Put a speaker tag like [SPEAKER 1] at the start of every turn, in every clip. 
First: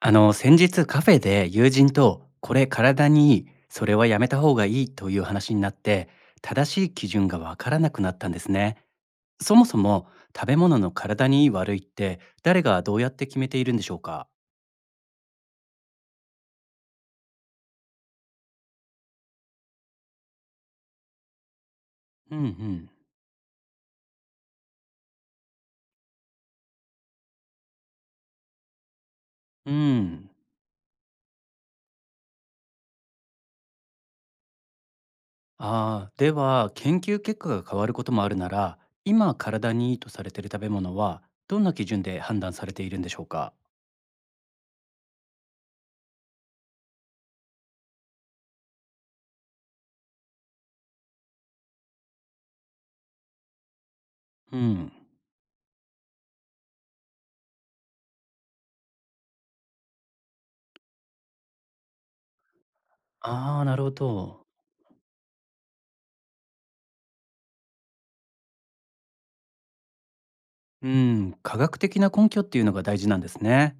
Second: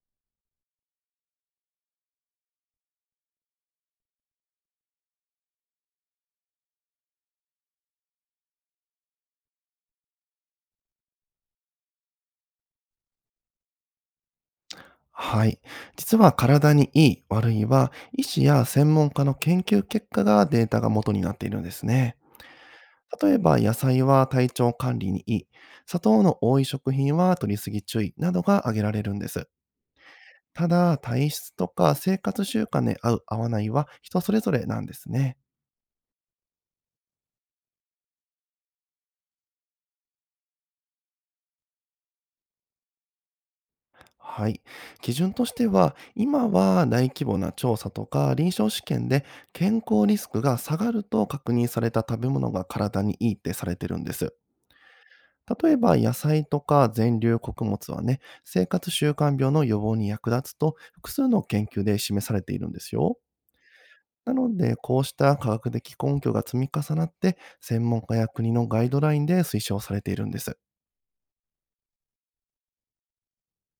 [SPEAKER 1] 先日カフェで友人と、これ体にいい、それはやめた方がいいという話になって、正しい基準がわからなくなったんですね。そもそも食べ物の体にいい悪いって、誰がどうやって決めているんでしょうか？
[SPEAKER 2] はい。実は体にいい、悪いは、医師や専門家の研究結果がデータが元になっているんですね。
[SPEAKER 1] うんうん。
[SPEAKER 2] 例えば、野菜は体調管理にいい、砂糖の多い食品は摂りすぎ注意などが挙げられるんです。
[SPEAKER 1] うん。
[SPEAKER 2] ただ、体質とか生活習慣で合う、合わないは人それぞれなんですね。
[SPEAKER 1] ああ、では研究結果が変わることもあるなら、今体にいいとされている食べ物は、どんな基準で判断されているんでしょうか？
[SPEAKER 2] はい。基準としては、今は大規模な調査とか臨床試験で健康リスクが下がると確認された食べ物が体にいいってされてるんです。
[SPEAKER 1] うん。
[SPEAKER 2] 例えば野菜とか全粒穀物はね、生活習慣病の予防に役立つと複数の研究で示されているんですよ。
[SPEAKER 1] ああ、なるほ
[SPEAKER 2] な
[SPEAKER 1] ど。
[SPEAKER 2] ので、こうした科学的根拠が積み重なって、専門家や国のガイドラインで推奨されているんです。
[SPEAKER 1] うん、科学的な根拠っていうのが大事なんですね。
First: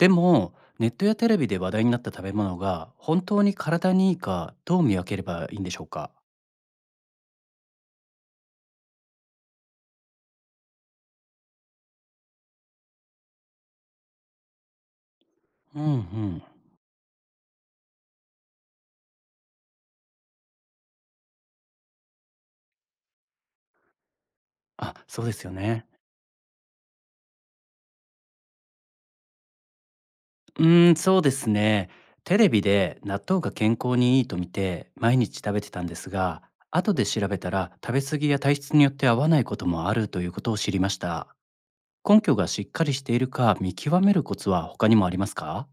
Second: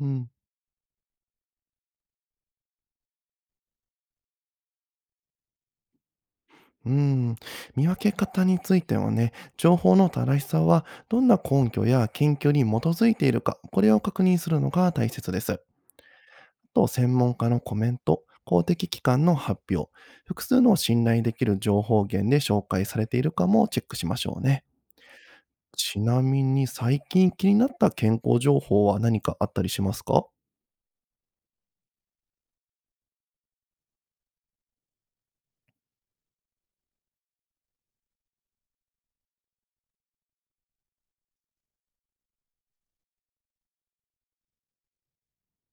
[SPEAKER 2] うん。
[SPEAKER 1] も、ネットやテレビで話題になった食べ物が本当に体にいいかどう見分ければいいんでしょうか？
[SPEAKER 2] うん。見分け方についてはね、情報の正しさはどんな根拠や研究に基づいているか、これを確認するのが大切です。
[SPEAKER 1] うんうん。
[SPEAKER 2] と専門家のコメント、公的機関の発表、複数の信頼できる情報源で紹介されているかもチェックしましょうね。
[SPEAKER 1] あ、そうですよね。
[SPEAKER 2] ちなみに最近気になった健康情報は何かあったりしますか？
[SPEAKER 1] うーん、そうですね。テレビで納豆が健康にいいと見て毎日食べてたんですが、後で調べたら食べ過ぎや体質によって合わないこともあるということを知りました。根拠がしっかりしているか見極めるコツは他にもありますか？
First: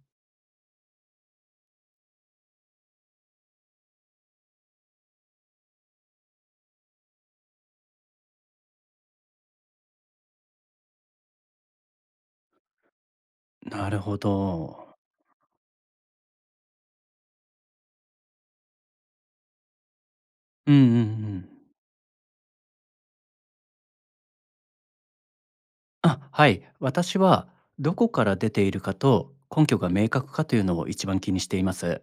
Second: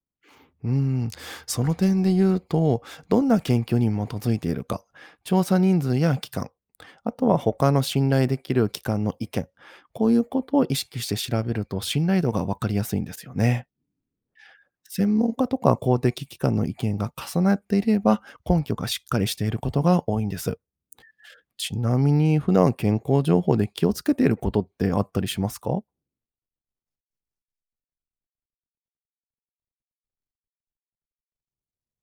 [SPEAKER 2] うーん、その点で言うと、どんな研究に基づいているか、調査人数や期間、あとは他の信頼できる機関の意見、こういうことを意識して調べると信頼度がわかりやすいんですよね。
[SPEAKER 1] なるほど。
[SPEAKER 2] 専門家とか公的機関の意見が重なっていれば、根拠がしっかりしていることが多いんです。
[SPEAKER 1] うんうんうん。
[SPEAKER 2] ちなみに、普段健康情報で気をつけていることってあったりしますか？
[SPEAKER 1] あ、はい。私はどこから出ているかと根拠が明確かというのを一番気にしています。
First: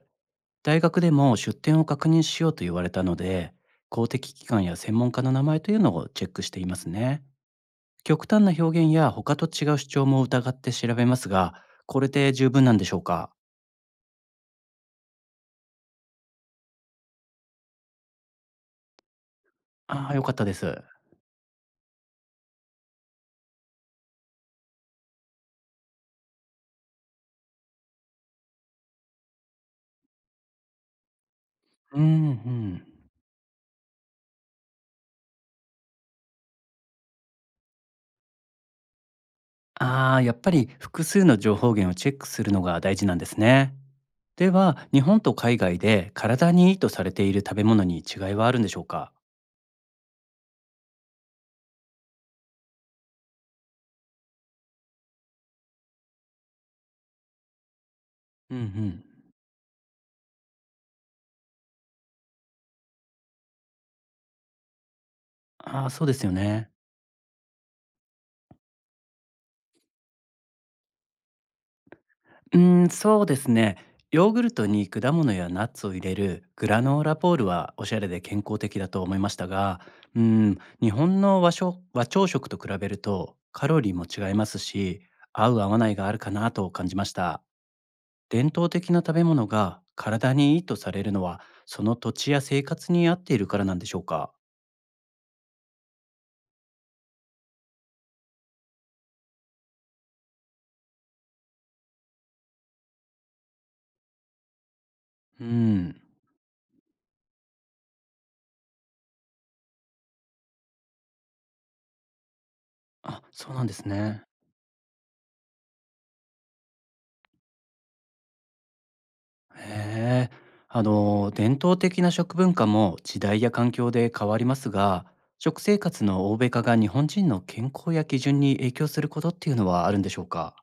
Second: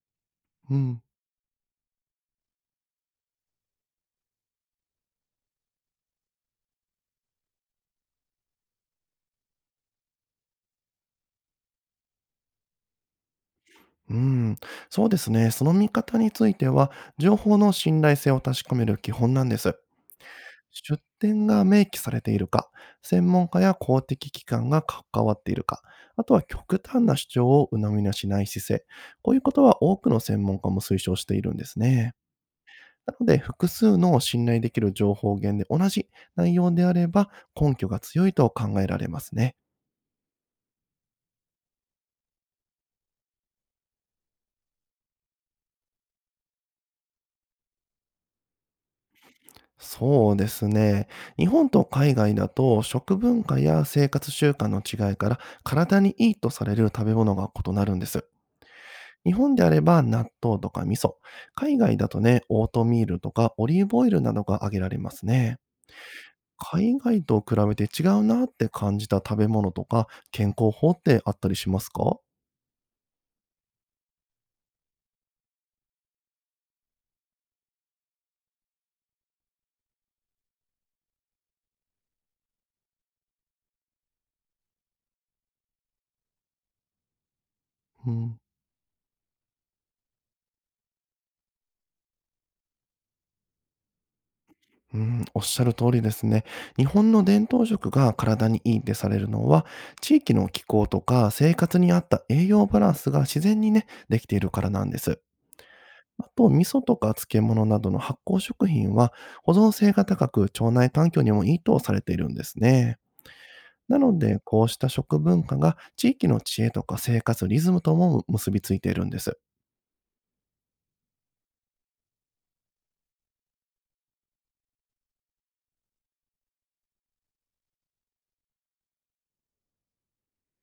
[SPEAKER 2] う
[SPEAKER 1] 大
[SPEAKER 2] ん。
[SPEAKER 1] 学でも出典を確認しようと言われたので、公的機関や専門家の名前というのをチェックしていますね。極端な表現や他と違う主張も疑って調べますが、これで十分なんでしょうか？
[SPEAKER 2] うん。そうですね。その見方については、情報の信頼性を確かめる基本なんです。
[SPEAKER 1] ああー、よかったです。
[SPEAKER 2] 出典が明記されているか、専門家や公的機関が関わっているか、あとは極端な主張を鵜呑みにしない姿勢。こういうことは多くの専門家も推奨しているんです
[SPEAKER 1] うん、
[SPEAKER 2] ね。
[SPEAKER 1] うん。
[SPEAKER 2] なので、複数の信頼できる情報源で同じ内容であれば、根拠が強いと考えられますね。
[SPEAKER 1] ああ、やっぱり複数の情報源をチェックするのが大事なんですね。では、日本と海外で体にいいとされている食べ物に違いはあるんでしょうか？
[SPEAKER 2] そうですね。日本と海外だと、食文化や生活習慣の違いから、体にいいとされる食べ物が異なるんです。
[SPEAKER 1] うんうん。
[SPEAKER 2] 日本であれば納豆とか味噌。海外だとね、オートミールとかオリーブオイルなどが挙げられますね。
[SPEAKER 1] ああ、そうですよね。
[SPEAKER 2] 海外と比べて違うなって感じた食べ物とか健康法ってあったりしますか？
[SPEAKER 1] うーん、そうですね。ヨーグルトに果物やナッツを入れるグラノーラポールはおしゃれで健康的だと思いましたが、うー日本の和食和朝食と比べるとカロリーも違いますし、合う合わないがあるかなと感じました。
[SPEAKER 2] うん、
[SPEAKER 1] 伝統的な食べ物が体にいいとされるのは、その土地や生活に合っているからなんでしょうか？
[SPEAKER 2] うん、おっしゃる通りですね。日本の伝統食が体にいいってされるのは、地域の気候とか生活に合った栄養バランスが自然にね、できているからなんです。
[SPEAKER 1] うーん。
[SPEAKER 2] あと、味噌とか漬物などの発酵食品は、保存性が高く腸内環境にもいいとされているんですね。
[SPEAKER 1] あ、そうなんです
[SPEAKER 2] なの
[SPEAKER 1] ね。
[SPEAKER 2] で、こうした食文化が地域の知恵とか生活リズムとも結びついているんです。
[SPEAKER 1] へえ。伝統的な食文化も時代や環境で変わりますが、食生活の欧米化が日本人の健康や基準に影響することっていうのはあるんでしょうか？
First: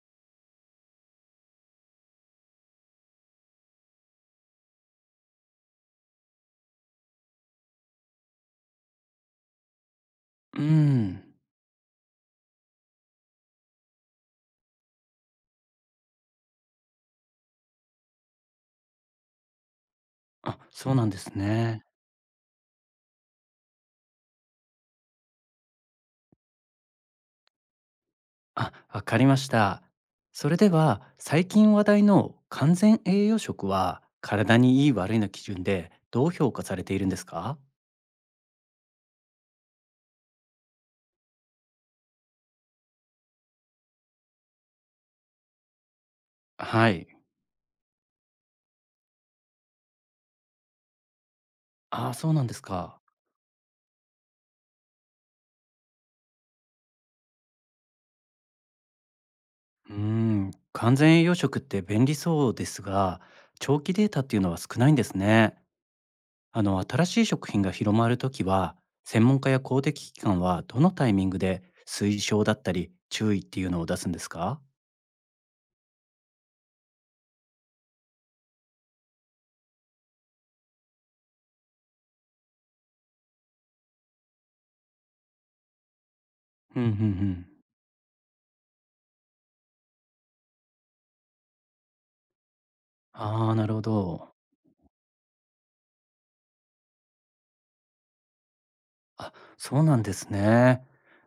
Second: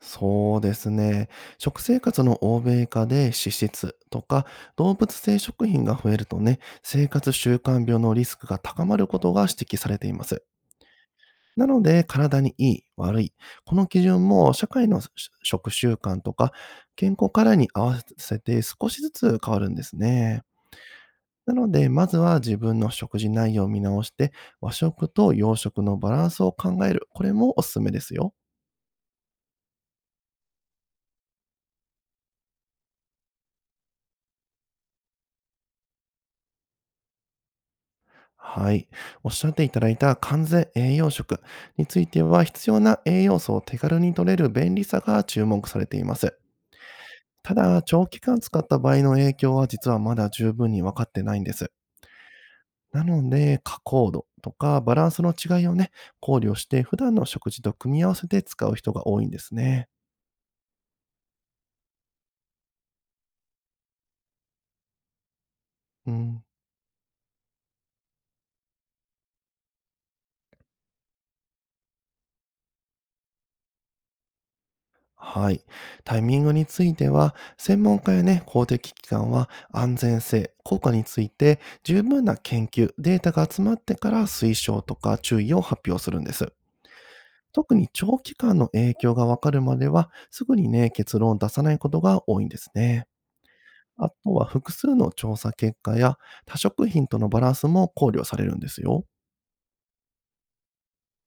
[SPEAKER 2] そうですね。食生活の欧米化で脂質とか動物性食品が増えるとね、生活習慣病のリスクが高まることが指摘されています。
[SPEAKER 1] うん。
[SPEAKER 2] なので、体にいい、悪い。この基準も社会の食習慣とか健康課題に合わせて少しずつ変わるんですね。
[SPEAKER 1] あ、そうなんです
[SPEAKER 2] なの
[SPEAKER 1] ね。
[SPEAKER 2] で、まずは自分の食事内容を見直して、和食と洋食のバランスを考える。これもおすすめですよ。
[SPEAKER 1] あ、わかりました。それでは、最近話題の完全栄養食は、体にいい悪いの基準でどう評価されているんですか？
[SPEAKER 2] はい。おっしゃっていただいた完全栄養食については、必要な栄養素を手軽に摂れる便利さが注目されています。
[SPEAKER 1] はい。
[SPEAKER 2] ただ、長期間使った場合の影響は実はまだ十分に分かってないんです。
[SPEAKER 1] ああ、そうなんですか。
[SPEAKER 2] なので、加工度とかバランスの違いをね、考慮して、普段の食事と組み合わせて使う人が多いんですね。
[SPEAKER 1] うーん、完全栄養食って便利そうですが、長期データっていうのは少ないんですね。
[SPEAKER 2] うん。
[SPEAKER 1] 新しい食品が広まるときは、専門家や公的機関はどのタイミングで推奨だったり注意っていうのを出すんですか？
[SPEAKER 2] はい。タイミングについては、専門家やね、公的機関は安全性、効果について十分な研究、データが集まってから推奨とか注意を発表するんです。
[SPEAKER 1] うん、うん、うん。
[SPEAKER 2] 特に長期間の影響がわかるまでは、すぐにね、結論を出さないことが多いんですね。
[SPEAKER 1] ああ、なるほ
[SPEAKER 2] あと
[SPEAKER 1] ど。
[SPEAKER 2] は複数の調査結果や多食品とのバランスも考慮されるんですよ。
[SPEAKER 1] あ、そうなんですね。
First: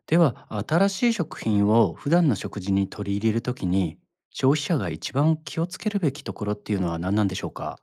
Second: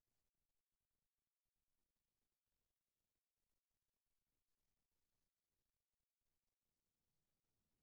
[SPEAKER 1] では、新しい食品を普段の食事に取り入れるときに、消費者が一番気をつけるべきところっていうのは何なんでしょうか？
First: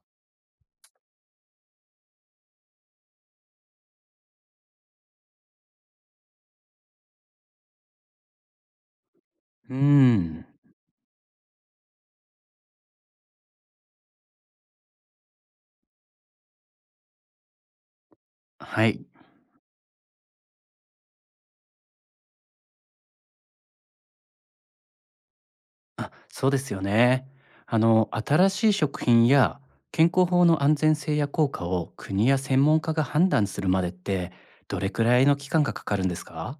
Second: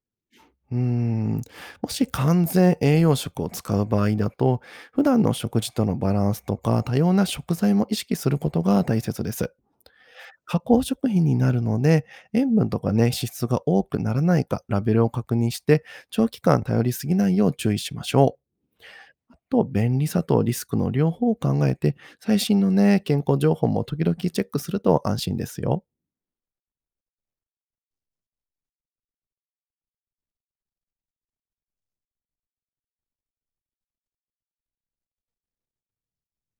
[SPEAKER 2] うーん。もし完全栄養食を使う場合だと、普段の食事とのバランスとか、多様な食材も意識することが大切です。
[SPEAKER 1] うーん、
[SPEAKER 2] 加工食品になるので、塩分とかね、脂質が多くならないか、ラベルを確認して、長期間頼りすぎないよう注意しましょ
[SPEAKER 1] はい。
[SPEAKER 2] う。あと、便利さとリスクの両方を考えて、最新のね、健康情報も時々チェックすると安心ですよ。
[SPEAKER 1] あ、そうですよね。新しい食品や健康法の安全性や効果を国や専門家が判断するまでってどれくらいの期間がかかるんですか？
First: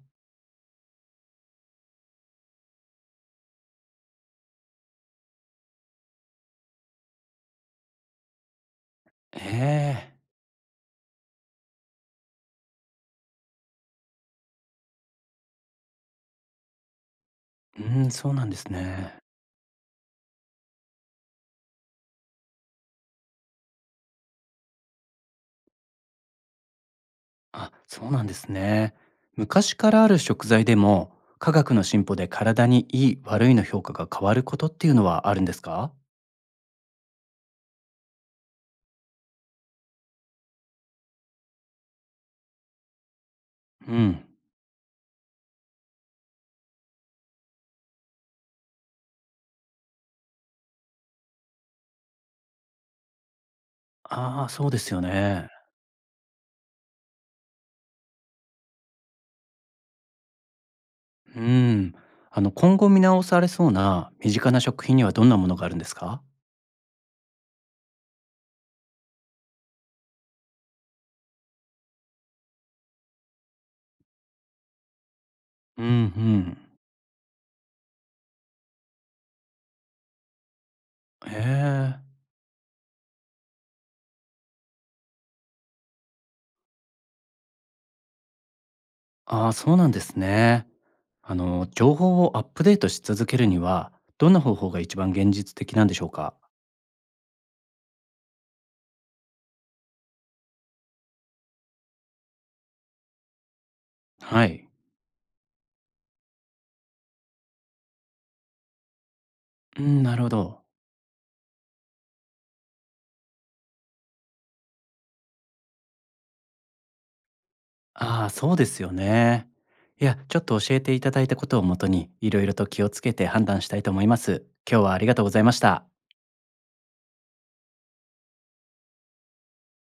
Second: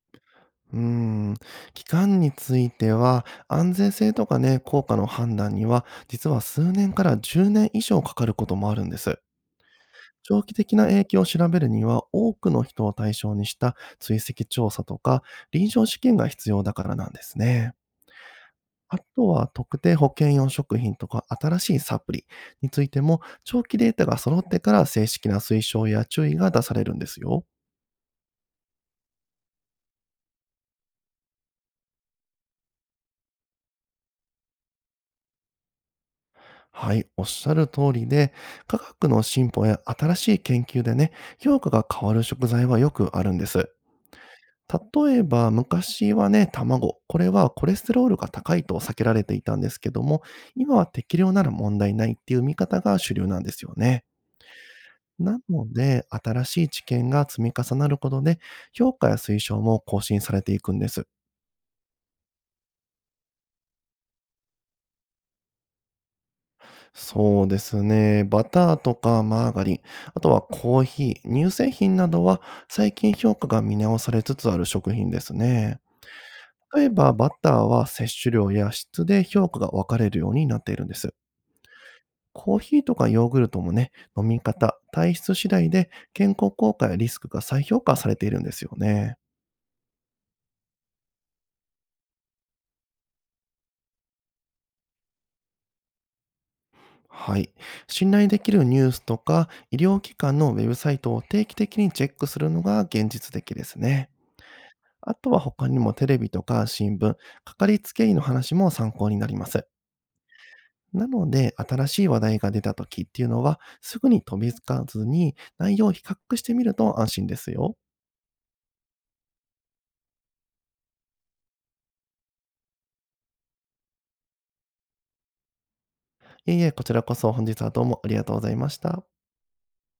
[SPEAKER 2] うーん、期間については、安全性とかね、効果の判断には、実は数年から10年以上かかることもあるんです。
[SPEAKER 1] ええ。
[SPEAKER 2] 長期的な影響を調べるには、多くの人を対象にした追跡調査とか、臨床試験が必要だからなんですね。
[SPEAKER 1] うん、そうなんです
[SPEAKER 2] あ
[SPEAKER 1] ね。
[SPEAKER 2] とは、特定保険用食品とか、新しいサプリについても、長期データが揃ってから正式な推奨や注意が出されるんですよ。
[SPEAKER 1] あ、そうなんですね。昔からある食材でも科学の進歩で体にいい悪いの評価が変わることっていうのはあるんですか？
[SPEAKER 2] はい、おっしゃる通りで、科学の進歩や新しい研究でね、評価が変わる食材はよくあるんです。
[SPEAKER 1] うん。
[SPEAKER 2] 例えば、昔はね、卵。これはコレステロールが高いと避けられていたんですけども、今は適量なら問題ないっていう見方が主流なんですよね。
[SPEAKER 1] ああ、そうですよ
[SPEAKER 2] な
[SPEAKER 1] ね。
[SPEAKER 2] ので、新しい知見が積み重なることで、評価や推奨も更新されていくんです。
[SPEAKER 1] うん。今後見直されそうな身近な食品にはどんなものがあるんですか？
[SPEAKER 2] そうですね。バターとかマーガリン、あとはコーヒー、乳製品などは最近評価が見直されつつある食品ですね。
[SPEAKER 1] うんうん。
[SPEAKER 2] 例えばバターは摂取量や質で評価が分かれるようになっているんです。
[SPEAKER 1] へえ。
[SPEAKER 2] コーヒーとかヨーグルトもね、飲み方、体質次第で健康効果やリスクが再評価されているんですよね。
[SPEAKER 1] ああ、そうなんですね。情報をアップデートし続けるには、どんな方法が一番現実的なんでしょうか？
[SPEAKER 2] はい。信頼できるニュースとか医療機関のウェブサイトを定期的にチェックするのが現実的ですね。
[SPEAKER 1] はい。
[SPEAKER 2] あとは他にもテレビとか新聞、かかりつけ医の話も参考になります。
[SPEAKER 1] うん、なるほど。
[SPEAKER 2] なので、新しい話題が出た時っていうのは、すぐに飛びつかずに内容を比較してみると安心ですよ。
[SPEAKER 1] ああ、そうですよね。いや、ちょっと教えていただいたことをもとに、いろいろと気をつけて判断したいと思います。今日はありがとうございました。
[SPEAKER 2] いえいえ、こちらこそ本日はどうもありがとうございました。